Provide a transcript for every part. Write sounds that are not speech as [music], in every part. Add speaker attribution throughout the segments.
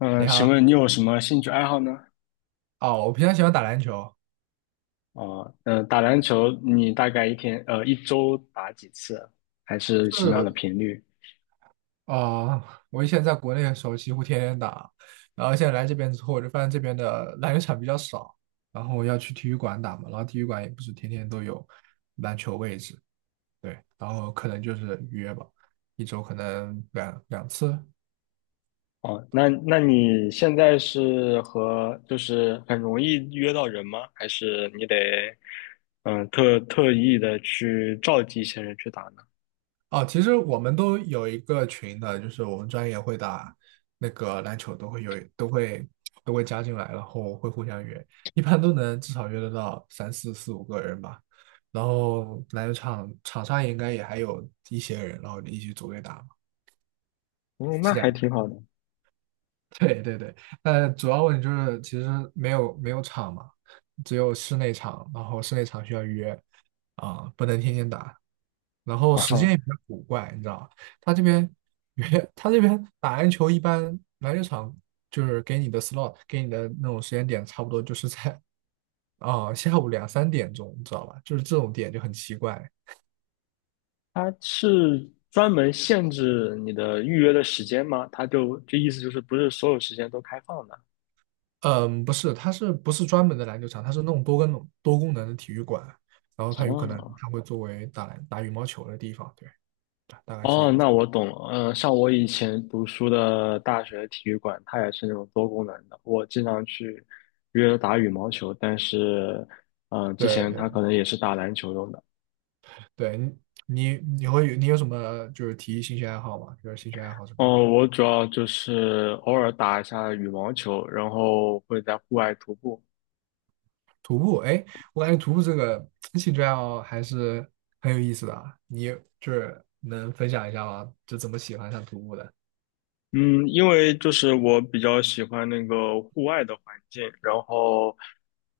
Speaker 1: 你
Speaker 2: 请
Speaker 1: 好，
Speaker 2: 问你有什么兴趣爱好呢？
Speaker 1: 哦，我平常喜欢打篮球，
Speaker 2: 哦，打篮球，你大概一天，一周打几次？还是
Speaker 1: 就
Speaker 2: 什么样的
Speaker 1: 是
Speaker 2: 频率？
Speaker 1: 啊、呃我以前在国内的时候几乎天天打，然后现在来这边之后，我就发现这边的篮球场比较少，然后要去体育馆打嘛，然后体育馆也不是天天都有篮球位置，对，然后可能就是约吧，一周可能两次，
Speaker 2: 哦，那你现在是和就是很容易约到人吗？还是你得嗯特意的去召集一些人去打呢？
Speaker 1: 哦，其实我们都有一个群的，就是我们专业会打那个篮球，都会有都会都会加进来，然后会互相约，一般都能至少约得到三四四五个人吧。然后篮球场上应该也还有一些人，然后一起组队打嘛，
Speaker 2: 嗯，那
Speaker 1: 是这
Speaker 2: 还
Speaker 1: 样。
Speaker 2: 挺好的。
Speaker 1: [laughs] 对对对，但主要问题就是其实没有场嘛，只有室内场，然后室内场需要约，不能天天打，然后
Speaker 2: [laughs]
Speaker 1: 时间
Speaker 2: 哦，
Speaker 1: 也比较古怪，你知道，吧？他这边约 [laughs] 他这边打篮球一般篮球场就是给你的 slot 给你的那种时间点，差不多就是在 [laughs] 下午两三点钟，你知道吧？就是这种点就很奇怪，
Speaker 2: 它是专门限制你的预约的时间吗？它就这意思就是不是所有时间都开放的？
Speaker 1: 嗯，不是，它是不是专门的篮球场？它是那种多功能的体育馆，然后它有可能
Speaker 2: 哦
Speaker 1: 它会作为打羽毛球的地方，对，大概是这
Speaker 2: 哦，
Speaker 1: 个意思。
Speaker 2: 那我懂了。嗯，像我以前读书的大学体育馆，它也是那种多功能的。我经常去约打羽毛球，但是，之
Speaker 1: 对
Speaker 2: 前它
Speaker 1: 对
Speaker 2: 可能也是打篮球用的。
Speaker 1: 对，你有什么就是体育兴趣爱好吗？就是兴趣爱好什么的？
Speaker 2: 哦，我主要就是偶尔打一下羽毛球，然后会在户外徒步。
Speaker 1: 徒步，哎，我感觉徒步这个兴趣爱好还是很有意思的啊，你就是能分享一下吗？就怎么喜欢上徒步的？
Speaker 2: 嗯，因为就是我比较喜欢那个户外的环境，然后，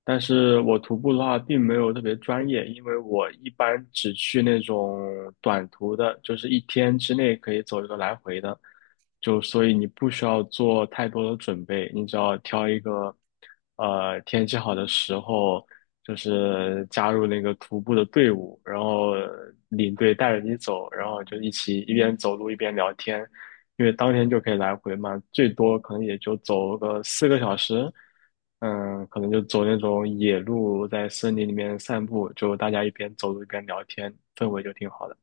Speaker 2: 但是我徒步的话并没有特别专业，因为我一般只去那种短途的，就是一天之内可以走一个来回的，就所以你不需要做太多的准备，你只要挑一个，天气好的时候，就是加入那个徒步的队伍，然后领队带着你走，然后就一起一边走路一边聊天。因为当天就可以来回嘛，最多可能也就走个四个小时，可能就走那种野路，在森林里面散步，就大家一边走路一边聊天，氛围就挺好的。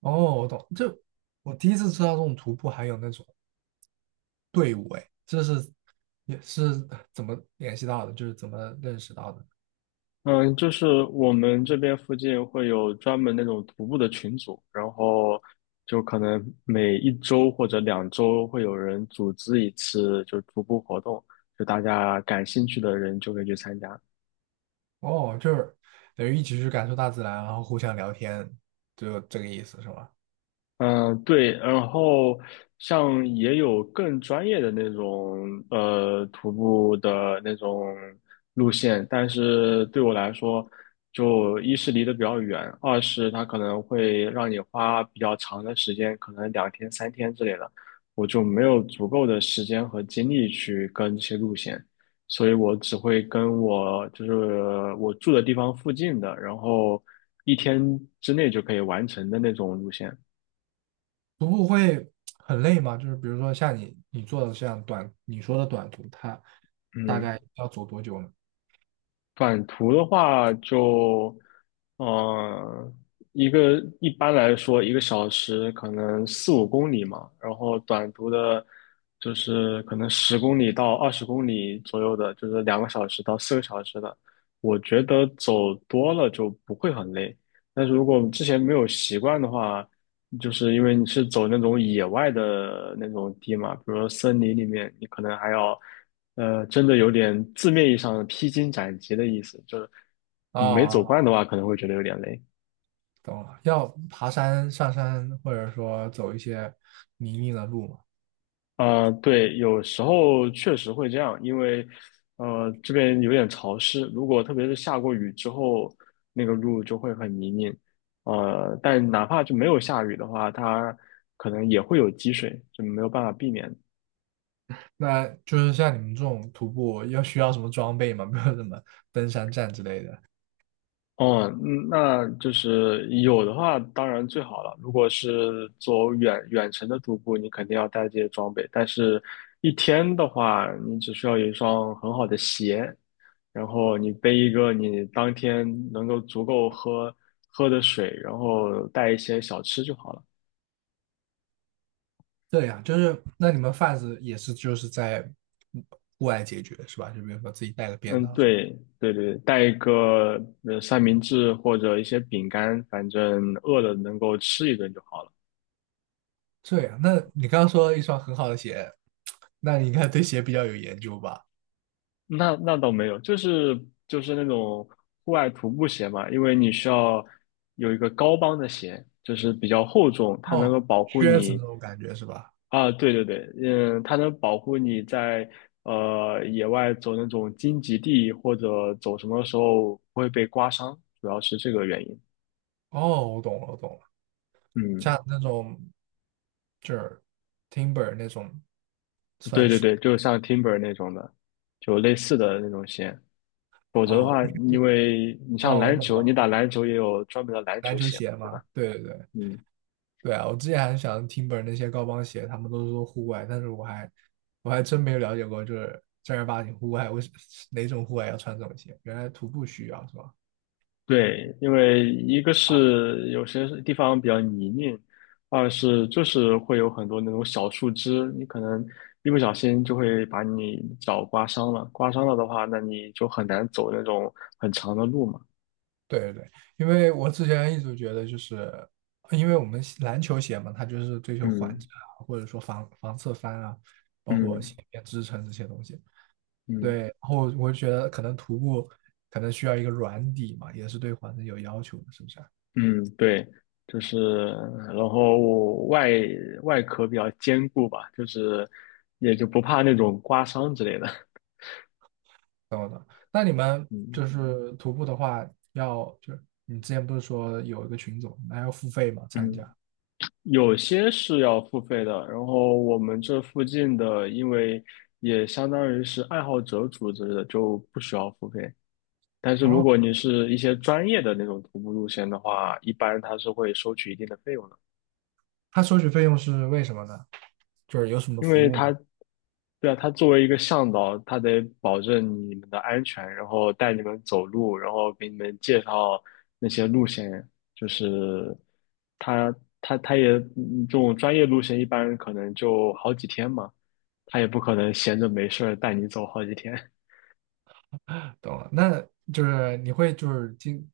Speaker 1: 哦，我懂，就我第一次知道这种徒步还有那种。队伍，哎，这是也是怎么联系到的？就是怎么认识到的？
Speaker 2: 嗯，就是我们这边附近会有专门那种徒步的群组，然后就可能每一周或者两周会有人组织一次，就是徒步活动，就大家感兴趣的人就可以去参加。
Speaker 1: 哦，就是等于一起去感受大自然，然后互相聊天，就这个意思是吧？
Speaker 2: 嗯，对，然后像也有更专业的那种徒步的那种路线，但是对我来说，就一是离得比较远，二是它可能会让你花比较长的时间，可能两天三天之类的，我就没有足够的时间和精力去跟这些路线，所以我只会跟我就是我住的地方附近的，然后一天之内就可以完成的那种路线。
Speaker 1: 徒步会很累吗？就是比如说像你做的这样短，你说的短途，它大
Speaker 2: 嗯，
Speaker 1: 概要走多久呢？
Speaker 2: 短途的话就，呃，一般来说1个小时可能四五公里嘛，然后短途的，就是可能10公里到20公里左右的，就是2个小时到4个小时的，我觉得走多了就不会很累。但是如果之前没有习惯的话，就是因为你是走那种野外的那种地嘛，比如说森林里面，你可能还要。真的有点字面意义上的披荆斩棘的意思，就是没走
Speaker 1: 哦，
Speaker 2: 惯的话，可能会觉得有点累。
Speaker 1: 懂了，要爬山、上山，或者说走一些泥泞的路嘛。
Speaker 2: 对，有时候确实会这样，因为这边有点潮湿，如果特别是下过雨之后，那个路就会很泥泞。但哪怕就没有下雨的话，它可能也会有积水，就没有办法避免。
Speaker 1: 那就是像你们这种徒步，要需要什么装备吗？[laughs] 没有什么登山杖之类的。
Speaker 2: 哦，那就是有的话，当然最好了。如果是走远远程的徒步，你肯定要带这些装备。但是，一天的话，你只需要有一双很好的鞋，然后你背一个你当天能够足够喝的水，然后带一些小吃就好了。
Speaker 1: 对呀，就是那你们贩子也是就是在嗯户外解决是吧？就比如说自己带个便
Speaker 2: 嗯，
Speaker 1: 当什么。
Speaker 2: 对对对，带一个三明治或者一些饼干，反正饿了能够吃一顿就好了。
Speaker 1: 这样，那你刚刚说了一双很好的鞋，那你应该对鞋比较有研究吧？
Speaker 2: 那倒没有，就是那种户外徒步鞋嘛，因为你需要有一个高帮的鞋，就是比较厚重，它能
Speaker 1: 哦，
Speaker 2: 够保护
Speaker 1: 靴子
Speaker 2: 你
Speaker 1: 那种感觉是吧？
Speaker 2: 啊，对对对，嗯，它能保护你在野外走那种荆棘地或者走什么时候不会被刮伤，主要是这个原因。
Speaker 1: 哦，我懂了，我懂了，
Speaker 2: 嗯，
Speaker 1: 像那种就是 Timber 那种算
Speaker 2: 对对
Speaker 1: 是
Speaker 2: 对，就像 Timber 那种的，就类似的那种鞋。否则的
Speaker 1: 哦
Speaker 2: 话，因为你像
Speaker 1: 哦，我
Speaker 2: 篮
Speaker 1: 懂
Speaker 2: 球，你
Speaker 1: 了，
Speaker 2: 打篮球也有专门的篮
Speaker 1: 篮
Speaker 2: 球
Speaker 1: 球
Speaker 2: 鞋嘛，
Speaker 1: 鞋
Speaker 2: 对
Speaker 1: 嘛，
Speaker 2: 吧？
Speaker 1: 对对对，
Speaker 2: 嗯。
Speaker 1: 对啊，我之前还想听本那些高帮鞋，他们都说户外，但是我还真没有了解过，就是正儿八经户外，哪种户外要穿这种鞋？原来徒步需要是吧？
Speaker 2: 对，因为一个
Speaker 1: 啊，
Speaker 2: 是有些地方比较泥泞，二是就是会有很多那种小树枝，你可能一不小心就会把你脚刮伤了。刮伤了的话，那你就很难走那种很长的路嘛。
Speaker 1: 对对对，因为我之前一直觉得就是，因为我们篮球鞋嘛，它就是追求缓
Speaker 2: 嗯
Speaker 1: 震啊，或者说防侧翻啊，包括
Speaker 2: 嗯
Speaker 1: 鞋面支撑这些东西。对，
Speaker 2: 嗯
Speaker 1: 然后我就觉得可能徒步可能需要一个软底嘛，也是对缓震有要求的，是不是啊？
Speaker 2: 嗯，对，就是，然后外壳比较坚固吧，就是也就不怕那种刮伤之类的。
Speaker 1: 懂了，那你们
Speaker 2: [laughs] 嗯
Speaker 1: 就是徒步的话，要就是你之前不是说有一个群组，那要付费吗？参
Speaker 2: 嗯。
Speaker 1: 加？
Speaker 2: 有些是要付费的，然后我们这附近的，因为也相当于是爱好者组织的，就不需要付费。但是如
Speaker 1: 哦，
Speaker 2: 果你是一些专业的那种徒步路线的话，一般他是会收取一定的费用的，
Speaker 1: 他收取费用是为什么呢？就是有什么
Speaker 2: 因
Speaker 1: 服
Speaker 2: 为
Speaker 1: 务吗？
Speaker 2: 他，对啊，他作为一个向导，他得保证你们的安全，然后带你们走路，然后给你们介绍那些路线，就是他他也这种专业路线一般可能就好几天嘛。他也不可能闲着没事儿带你走好几天。
Speaker 1: 懂了，那就是你会就是经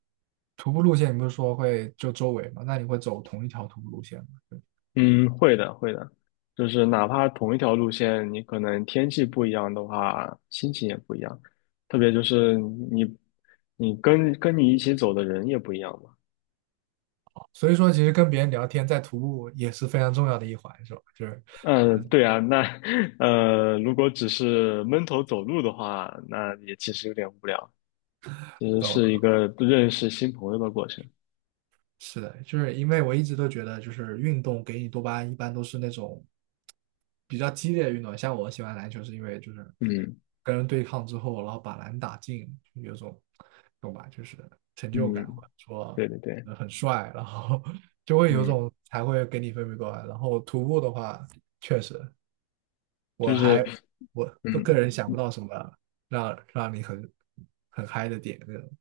Speaker 1: 徒步路线，你不是说会就周围嘛？那你会走同一条徒步路线吗？对吧
Speaker 2: 嗯，会的，会的，就是哪怕同一条路线，你可能天气不一样的话，心情也不一样。特别就是你，你跟你一起走的人也不一样嘛。
Speaker 1: 所以说，其实跟别人聊天在徒步也是非常重要的一环，是吧？就是，
Speaker 2: 嗯，
Speaker 1: 嗯，
Speaker 2: 对啊，那 [laughs] 如果只是闷头走路的话，那也其实有点无聊，其实
Speaker 1: 懂
Speaker 2: 是一
Speaker 1: 了。
Speaker 2: 个认识新朋友的过程。
Speaker 1: 是的，就是因为我一直都觉得，就是运动给你多巴胺一般都是那种比较激烈的运动，像我喜欢篮球是因为就是
Speaker 2: 嗯
Speaker 1: 跟人对抗之后，然后把篮打进，有种懂吧，就是成就感或
Speaker 2: 嗯，
Speaker 1: 者说
Speaker 2: 对对对，
Speaker 1: 很帅，然后 [laughs] 就会有
Speaker 2: 嗯，
Speaker 1: 种才会给你分泌多巴胺然后徒步的话，确实我
Speaker 2: 就是
Speaker 1: 还我个人
Speaker 2: 嗯。
Speaker 1: 想不到什么让你很嗨的点那种。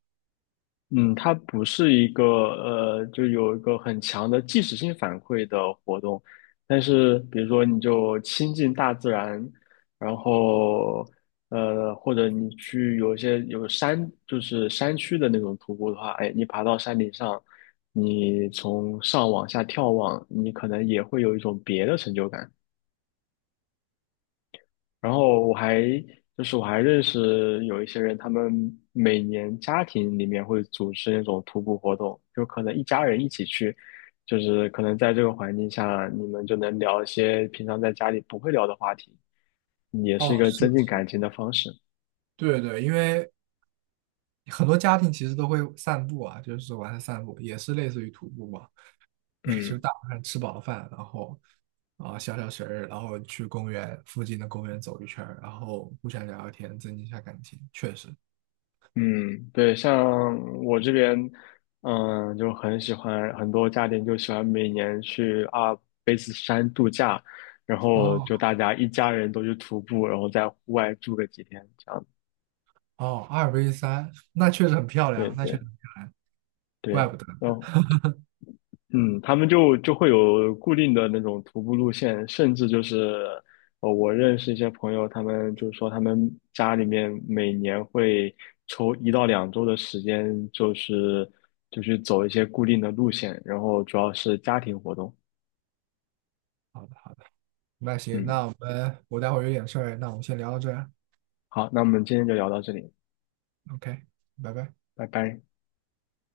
Speaker 2: 嗯，它不是一个就有一个很强的即时性反馈的活动，但是比如说你就亲近大自然，然后或者你去有一些有山，就是山区的那种徒步的话，哎，你爬到山顶上，你从上往下眺望，你可能也会有一种别的成就感。然后我还认识有一些人，他们每年家庭里面会组织那种徒步活动，就可能一家人一起去，就是可能在这个环境下，你们就能聊一些平常在家里不会聊的话题，也是
Speaker 1: 哦，
Speaker 2: 一个
Speaker 1: 是的，
Speaker 2: 增进
Speaker 1: 是的，
Speaker 2: 感情的方式。
Speaker 1: 对对，因为很多家庭其实都会散步啊，就是晚上散步也是类似于徒步嘛。对，就
Speaker 2: 嗯。
Speaker 1: 大晚上吃饱饭，然后消消食儿，然后去公园附近的公园走一圈儿然后互相聊聊天，增进一下感情。确实，
Speaker 2: 嗯，对，像我这边，就很喜欢，很多家庭就喜欢每年去阿尔卑斯山度假，然后
Speaker 1: 哦
Speaker 2: 就大家一家人都去徒步，然后在户外住个几天，这样。
Speaker 1: 哦，二 v 三，那确实很漂
Speaker 2: 对
Speaker 1: 亮，那确实
Speaker 2: 对
Speaker 1: 很漂亮，
Speaker 2: 对，
Speaker 1: 怪不得。
Speaker 2: 然后嗯，他们就会有固定的那种徒步路线，甚至就是，我认识一些朋友，他们就说他们家里面每年会抽1到2周的时间，就是走一些固定的路线，然后主要是家庭活动。
Speaker 1: 好的好的，那行，那
Speaker 2: 嗯，
Speaker 1: 我们我待会儿有点事儿，那我们先聊到这儿啊
Speaker 2: 好，那我们今天就聊到这里，
Speaker 1: ，OK，拜拜。
Speaker 2: 拜拜。